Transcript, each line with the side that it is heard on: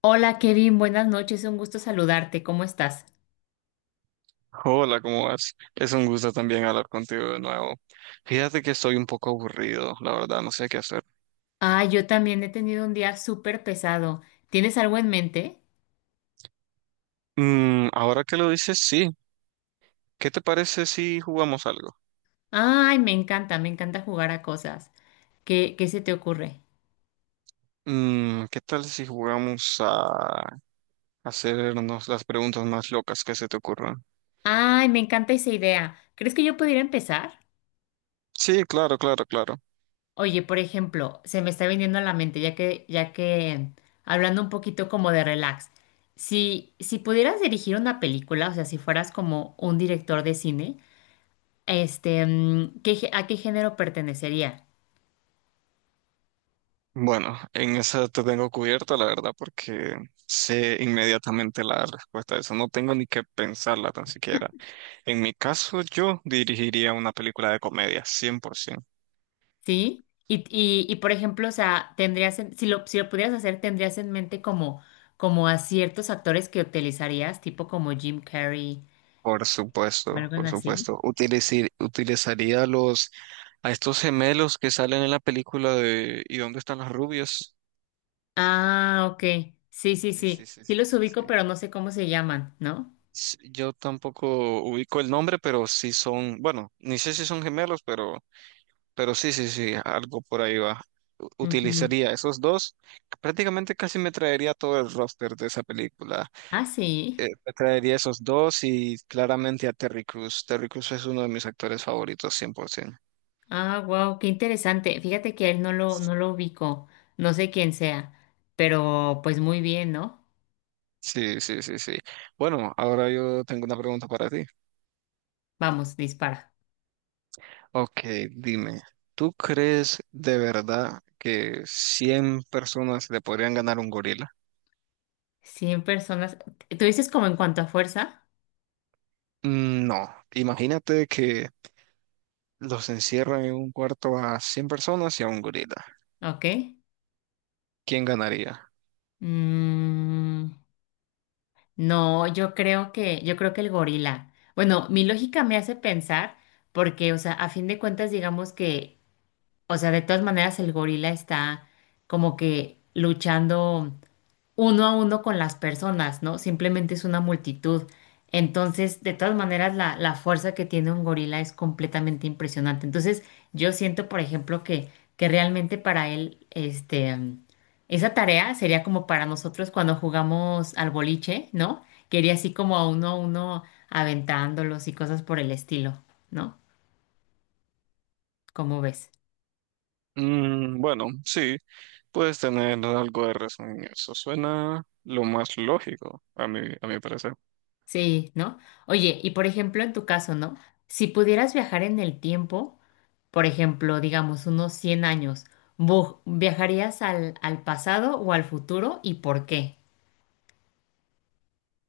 left: Hola Kevin, buenas noches, un gusto saludarte, ¿cómo estás?
right: Hola, ¿cómo vas? Es un gusto también hablar contigo de nuevo. Fíjate que estoy un poco aburrido, la verdad, no sé qué hacer.
left: Ah, yo también he tenido un día súper pesado. ¿Tienes algo en mente?
right: Ahora que lo dices, sí. ¿Qué te parece si jugamos algo?
left: Ay, me encanta jugar a cosas. ¿¿Qué se te ocurre?
right: ¿Qué tal si jugamos a hacernos las preguntas más locas que se te ocurran?
left: Ay, me encanta esa idea. ¿Crees que yo pudiera empezar?
right: Sí, claro, claro, claro.
left: Oye, por ejemplo, se me está viniendo a la mente, hablando un poquito como de relax, si pudieras dirigir una película, o sea, si fueras como un director de cine, ¿ a qué género pertenecería?
right: Bueno, en esa te tengo cubierta, la verdad, porque sé inmediatamente la respuesta a eso. No tengo ni que pensarla tan siquiera. En mi caso, yo dirigiría una película de comedia, 100%.
left: Sí, por ejemplo, o sea, si lo pudieras hacer, tendrías en mente como, como a ciertos actores que utilizarías, tipo como Jim Carrey,
right: Por supuesto,
left: algo
right: por
left: así.
right: supuesto. Utilizaría los a estos gemelos que salen en la película de ¿Y dónde están las rubias?
left: Ah, ok. Sí, sí,
right: Sí, sí,
left: sí.
right: sí,
left: Sí
right: sí,
left: los
right: sí, sí.
left: ubico, pero no sé cómo se llaman, ¿no?
right: Yo tampoco ubico el nombre, pero sí son, bueno, ni sé si son gemelos, pero sí, sí, sí, algo por ahí va.
left: Ujú.
right: Utilizaría esos dos. Prácticamente casi me traería todo el roster de esa película.
left: Ah, sí.
right: Me traería esos dos y claramente a Terry Crews. Terry Crews es uno de mis actores favoritos, 100%.
left: Ah, wow, qué interesante. Fíjate que a él no lo ubico. No sé quién sea, pero pues muy bien, ¿no?
right: Sí, sí, sí, sí. Bueno, ahora yo tengo una pregunta para ti.
left: Vamos, dispara.
right: Ok, dime, ¿tú crees de verdad que 100 personas le podrían ganar a un gorila?
left: 100 personas. ¿Tú dices como en cuanto a fuerza?
right: No, imagínate que los encierran en un cuarto a 100 personas y a un gorila.
left: Ok.
right: ¿Quién ganaría?
left: Mm, no, yo creo que el gorila. Bueno, mi lógica me hace pensar, porque, o sea, a fin de cuentas, digamos que, o sea, de todas maneras el gorila está como que luchando uno a uno con las personas, ¿no? Simplemente es una multitud. Entonces, de todas maneras, la fuerza que tiene un gorila es completamente impresionante. Entonces, yo siento, por ejemplo, que realmente para él, esa tarea sería como para nosotros cuando jugamos al boliche, ¿no? Que iría así como a uno aventándolos y cosas por el estilo, ¿no? ¿Cómo ves?
right: Bueno, sí, puedes tener algo de razón en eso. Suena lo más lógico, a mi parecer.
left: Sí, ¿no? Oye, y por ejemplo, en tu caso, ¿no? Si pudieras viajar en el tiempo, por ejemplo, digamos unos 100 años, ¿viajarías al pasado o al futuro y por qué?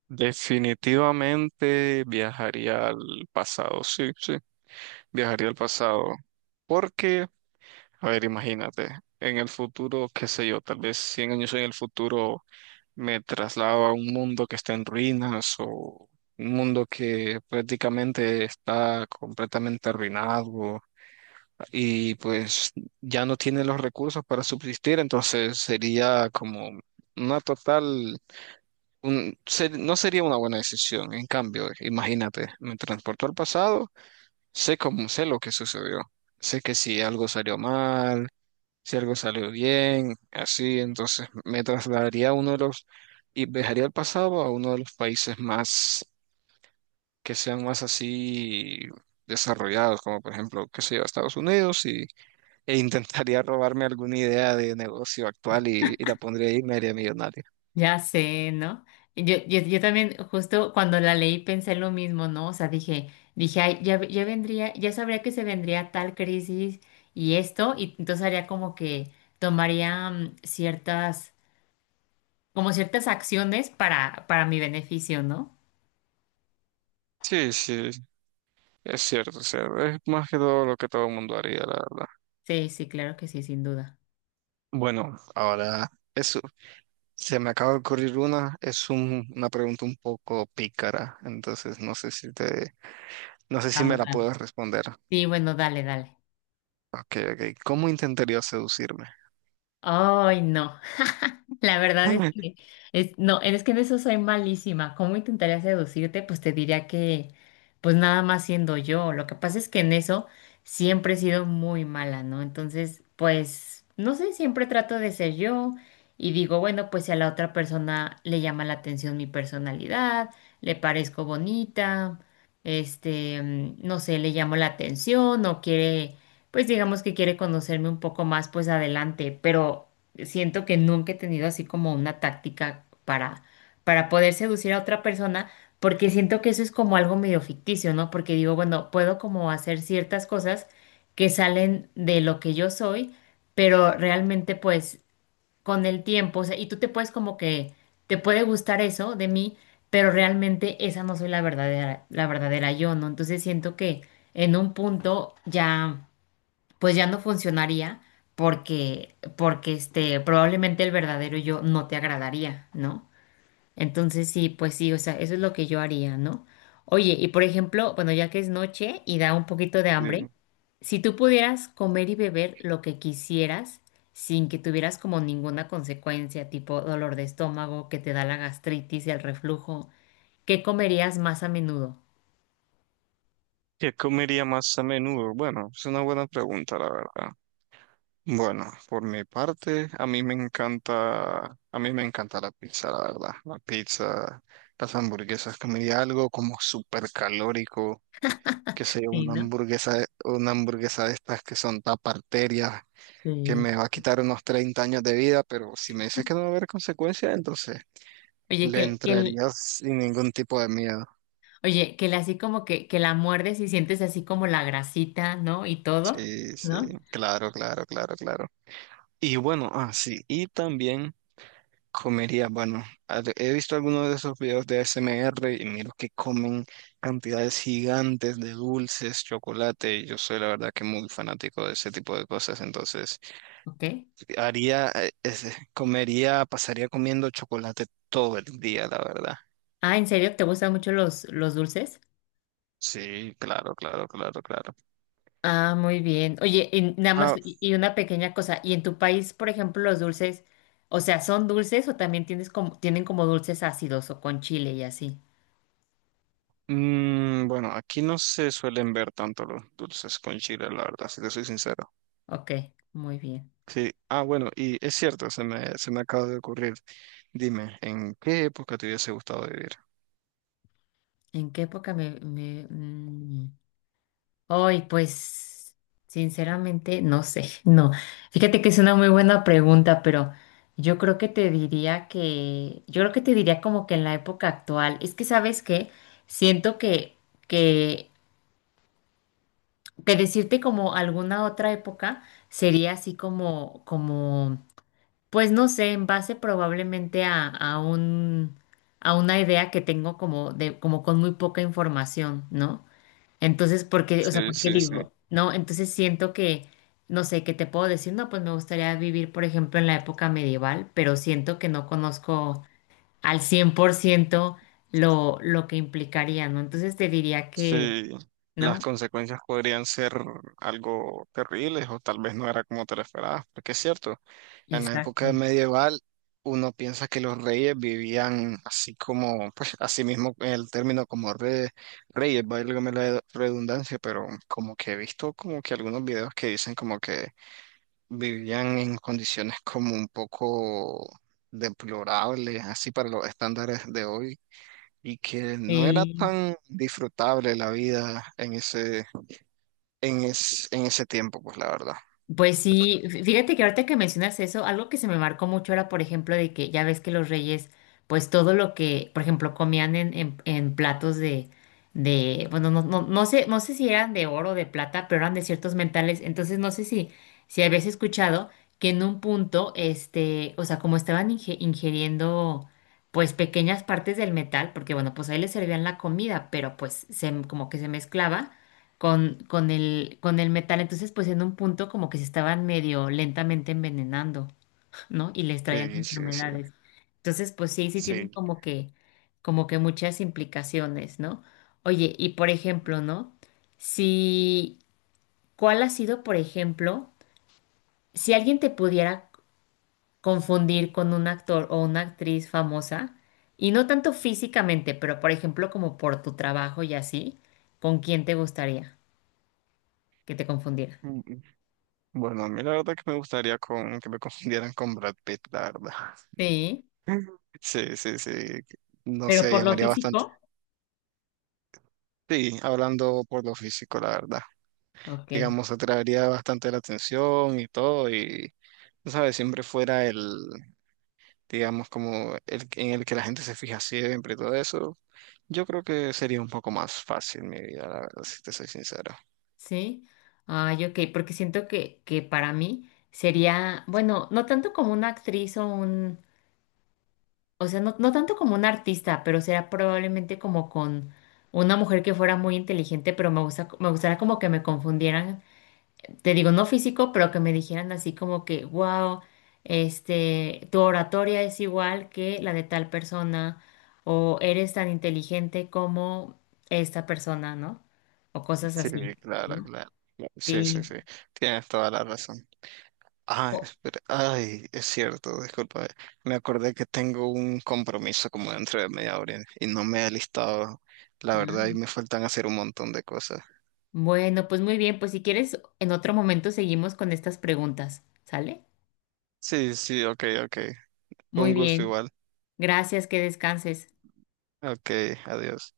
right: Definitivamente viajaría al pasado, sí, sí. Viajaría al pasado. Porque, a ver, imagínate, en el futuro, qué sé yo, tal vez 100 años en el futuro me traslado a un mundo que está en ruinas o un mundo que prácticamente está completamente arruinado y pues ya no tiene los recursos para subsistir, entonces sería como una total, no sería una buena decisión. En cambio, imagínate, me transporto al pasado. Sé cómo, sé lo que sucedió. Sé que si algo salió mal, si algo salió bien, así, entonces me trasladaría a uno de los, y viajaría al pasado a uno de los países más, que sean más así desarrollados, como por ejemplo, qué sé yo, Estados Unidos, e intentaría robarme alguna idea de negocio actual y la pondría ahí y me haría millonario.
left: Ya sé, ¿no? Yo también, justo cuando la leí, pensé lo mismo, ¿no? O sea, dije, ay, ya vendría, ya sabría que se vendría tal crisis y esto, y entonces haría como que tomaría ciertas, como ciertas acciones para mi beneficio, ¿no?
right: Sí, sí, es cierto, o sea, es más que todo lo que todo el mundo haría, la verdad.
left: Sí, sí, claro que sí, sin duda.
right: Bueno, ahora es se me acaba de ocurrir una, una pregunta un poco pícara, entonces no sé si me
left: Vamos,
right: la
left: vamos.
right: puedes responder.
left: Sí, bueno, dale, dale.
right: Ok, ok. ¿Cómo intentaría seducirme?
left: Ay, no. La verdad es que es, no, es que en eso soy malísima. ¿Cómo intentaría seducirte? Pues te diría que, pues nada más siendo yo. Lo que pasa es que en eso siempre he sido muy mala, ¿no? Entonces, pues, no sé, siempre trato de ser yo y digo, bueno, pues si a la otra persona le llama la atención mi personalidad, le parezco bonita, no sé, le llamo la atención o quiere, pues digamos que quiere conocerme un poco más, pues adelante, pero siento que nunca he tenido así como una táctica para poder seducir a otra persona, porque siento que eso es como algo medio ficticio, ¿no? Porque digo, bueno, puedo como hacer ciertas cosas que salen de lo que yo soy, pero realmente pues con el tiempo, o sea, y tú te puedes como que, te puede gustar eso de mí, pero realmente esa no soy la verdadera yo, ¿no? Entonces siento que en un punto ya pues ya no funcionaría porque, probablemente el verdadero yo no te agradaría, ¿no? Entonces sí, pues sí, o sea, eso es lo que yo haría, ¿no? Oye, y por ejemplo, bueno, ya que es noche y da un poquito de hambre,
right: Sí.
left: si tú pudieras comer y beber lo que quisieras sin que tuvieras como ninguna consecuencia, tipo dolor de estómago, que te da la gastritis y el reflujo, ¿qué comerías más a menudo?
right: ¿Qué comería más a menudo? Bueno, es una buena pregunta, la verdad. Bueno, por mi parte, a mí me encanta la pizza, la verdad. La pizza, las hamburguesas, comería algo como súper calórico, que sea
left: Sí, ¿no?
right: una hamburguesa de estas que son taparterias que
left: Sí.
right: me va a quitar unos 30 años de vida, pero si me dices que no va a haber consecuencias, entonces
left: Oye, que,
right: le
left: el- que el-
right: entrarías sin ningún tipo de miedo.
left: Oye, que la, así como que la muerdes y sientes así como la grasita, ¿no? Y todo,
right: Sí, sí,
left: ¿no?
right: claro, claro, claro, claro. Y bueno, sí, y también comería, bueno, he visto algunos de esos videos de ASMR y miro que comen cantidades gigantes de dulces, chocolate, y yo soy la verdad que muy fanático de ese tipo de cosas, entonces
left: Ok.
right: comería, pasaría comiendo chocolate todo el día, la verdad.
left: Ah, ¿en serio? ¿Te gustan mucho los dulces?
right: Sí, claro, claro, claro, claro.
left: Ah, muy bien. Oye, y nada más,
right: Ah,
left: y una pequeña cosa. ¿Y en tu país, por ejemplo, los dulces, o sea, son dulces o también tienes como, tienen como dulces ácidos o con chile y así?
right: bueno, aquí no se suelen ver tanto los dulces con chile, la verdad, si te soy sincero.
left: Ok, muy bien.
right: Sí, ah, bueno, y es cierto, se me acaba de ocurrir. Dime, ¿en qué época te hubiese gustado vivir?
left: ¿En qué época me, me, mm, Hoy, pues, sinceramente, no sé, no. Fíjate que es una muy buena pregunta, pero yo creo que te diría como que en la época actual, es que sabes que siento que, que decirte como alguna otra época sería así como, como, pues no sé, en base probablemente a un, a una idea que tengo como de, como con muy poca información, ¿no? Entonces, ¿por qué? O sea,
right: Sí,
left: ¿por qué
right: sí, sí.
left: digo? No, entonces siento que, no sé, ¿qué te puedo decir? No, pues me gustaría vivir, por ejemplo, en la época medieval, pero siento que no conozco al 100% lo que implicaría, ¿no? Entonces te diría que,
right: Sí, las
left: ¿no?
right: consecuencias podrían ser algo terribles o tal vez no era como te lo esperabas, porque es cierto, en la época
left: Exacto.
right: medieval uno piensa que los reyes vivían así como, pues así mismo el término como reyes, válgame la redundancia, pero como que he visto como que algunos videos que dicen como que vivían en condiciones como un poco deplorables, así para los estándares de hoy y que no era
left: Eh,
right: tan disfrutable la vida en ese, en ese tiempo, pues la verdad.
left: pues sí, fíjate que ahorita que mencionas eso, algo que se me marcó mucho era, por ejemplo, de que ya ves que los reyes, pues todo lo que, por ejemplo, comían en platos de, bueno, no sé, no sé si eran de oro o de plata, pero eran de ciertos mentales. Entonces, no sé si, si habías escuchado que en un punto, o sea, como estaban ingiriendo, pues pequeñas partes del metal, porque bueno, pues ahí les servían la comida, pero pues se, como que se mezclaba con, con el metal. Entonces, pues en un punto como que se estaban medio lentamente envenenando, ¿no? Y les traían
right: Sí, sí, sí,
left: enfermedades. Entonces, pues sí, sí tienen
right: sí.
left: como que muchas implicaciones, ¿no? Oye, y por ejemplo, ¿no? Si, ¿cuál ha sido, por ejemplo, si alguien te pudiera confundir con un actor o una actriz famosa, y no tanto físicamente, pero por ejemplo como por tu trabajo y así, ¿con quién te gustaría que te confundiera?
right: Mm, Bueno, a mí la verdad que me gustaría que me confundieran con Brad Pitt, la verdad.
left: Sí,
right: Sí, sí, sí. No
left: pero
right: sé,
left: por lo
right: llamaría bastante.
left: físico,
right: Sí, hablando por lo físico, la verdad.
left: ok,
right: Digamos, atraería bastante la atención y todo, y, tú ¿sabes? Siempre fuera el, digamos, como el, en el que la gente se fija siempre y todo eso, yo creo que sería un poco más fácil mi vida, la verdad, si te soy sincero.
left: sí. Ay, ok, porque siento que para mí sería, bueno, no tanto como una actriz o un, o sea, no, no tanto como un artista, pero sería probablemente como con una mujer que fuera muy inteligente, pero me gusta, me gustaría como que me confundieran, te digo, no físico, pero que me dijeran así como que, wow, tu oratoria es igual que la de tal persona, o eres tan inteligente como esta persona, ¿no? O cosas
right: Sí,
left: así,
right: claro,
left: ¿no?
right: claro. Sí, sí,
left: Sí.
right: sí. Tienes toda la razón. Ah,
left: O-
right: espera. Ay, es cierto, disculpa. Me acordé que tengo un compromiso como dentro de media hora y no me he listado, la verdad, y
left: ah,
right: me faltan hacer un montón de cosas.
left: bueno, pues muy bien, pues si quieres, en otro momento seguimos con estas preguntas, ¿sale?
right: Sí, sí, ok, ok.
left: Muy
right: Un gusto
left: bien,
right: igual.
left: gracias, que descanses.
right: Ok, adiós.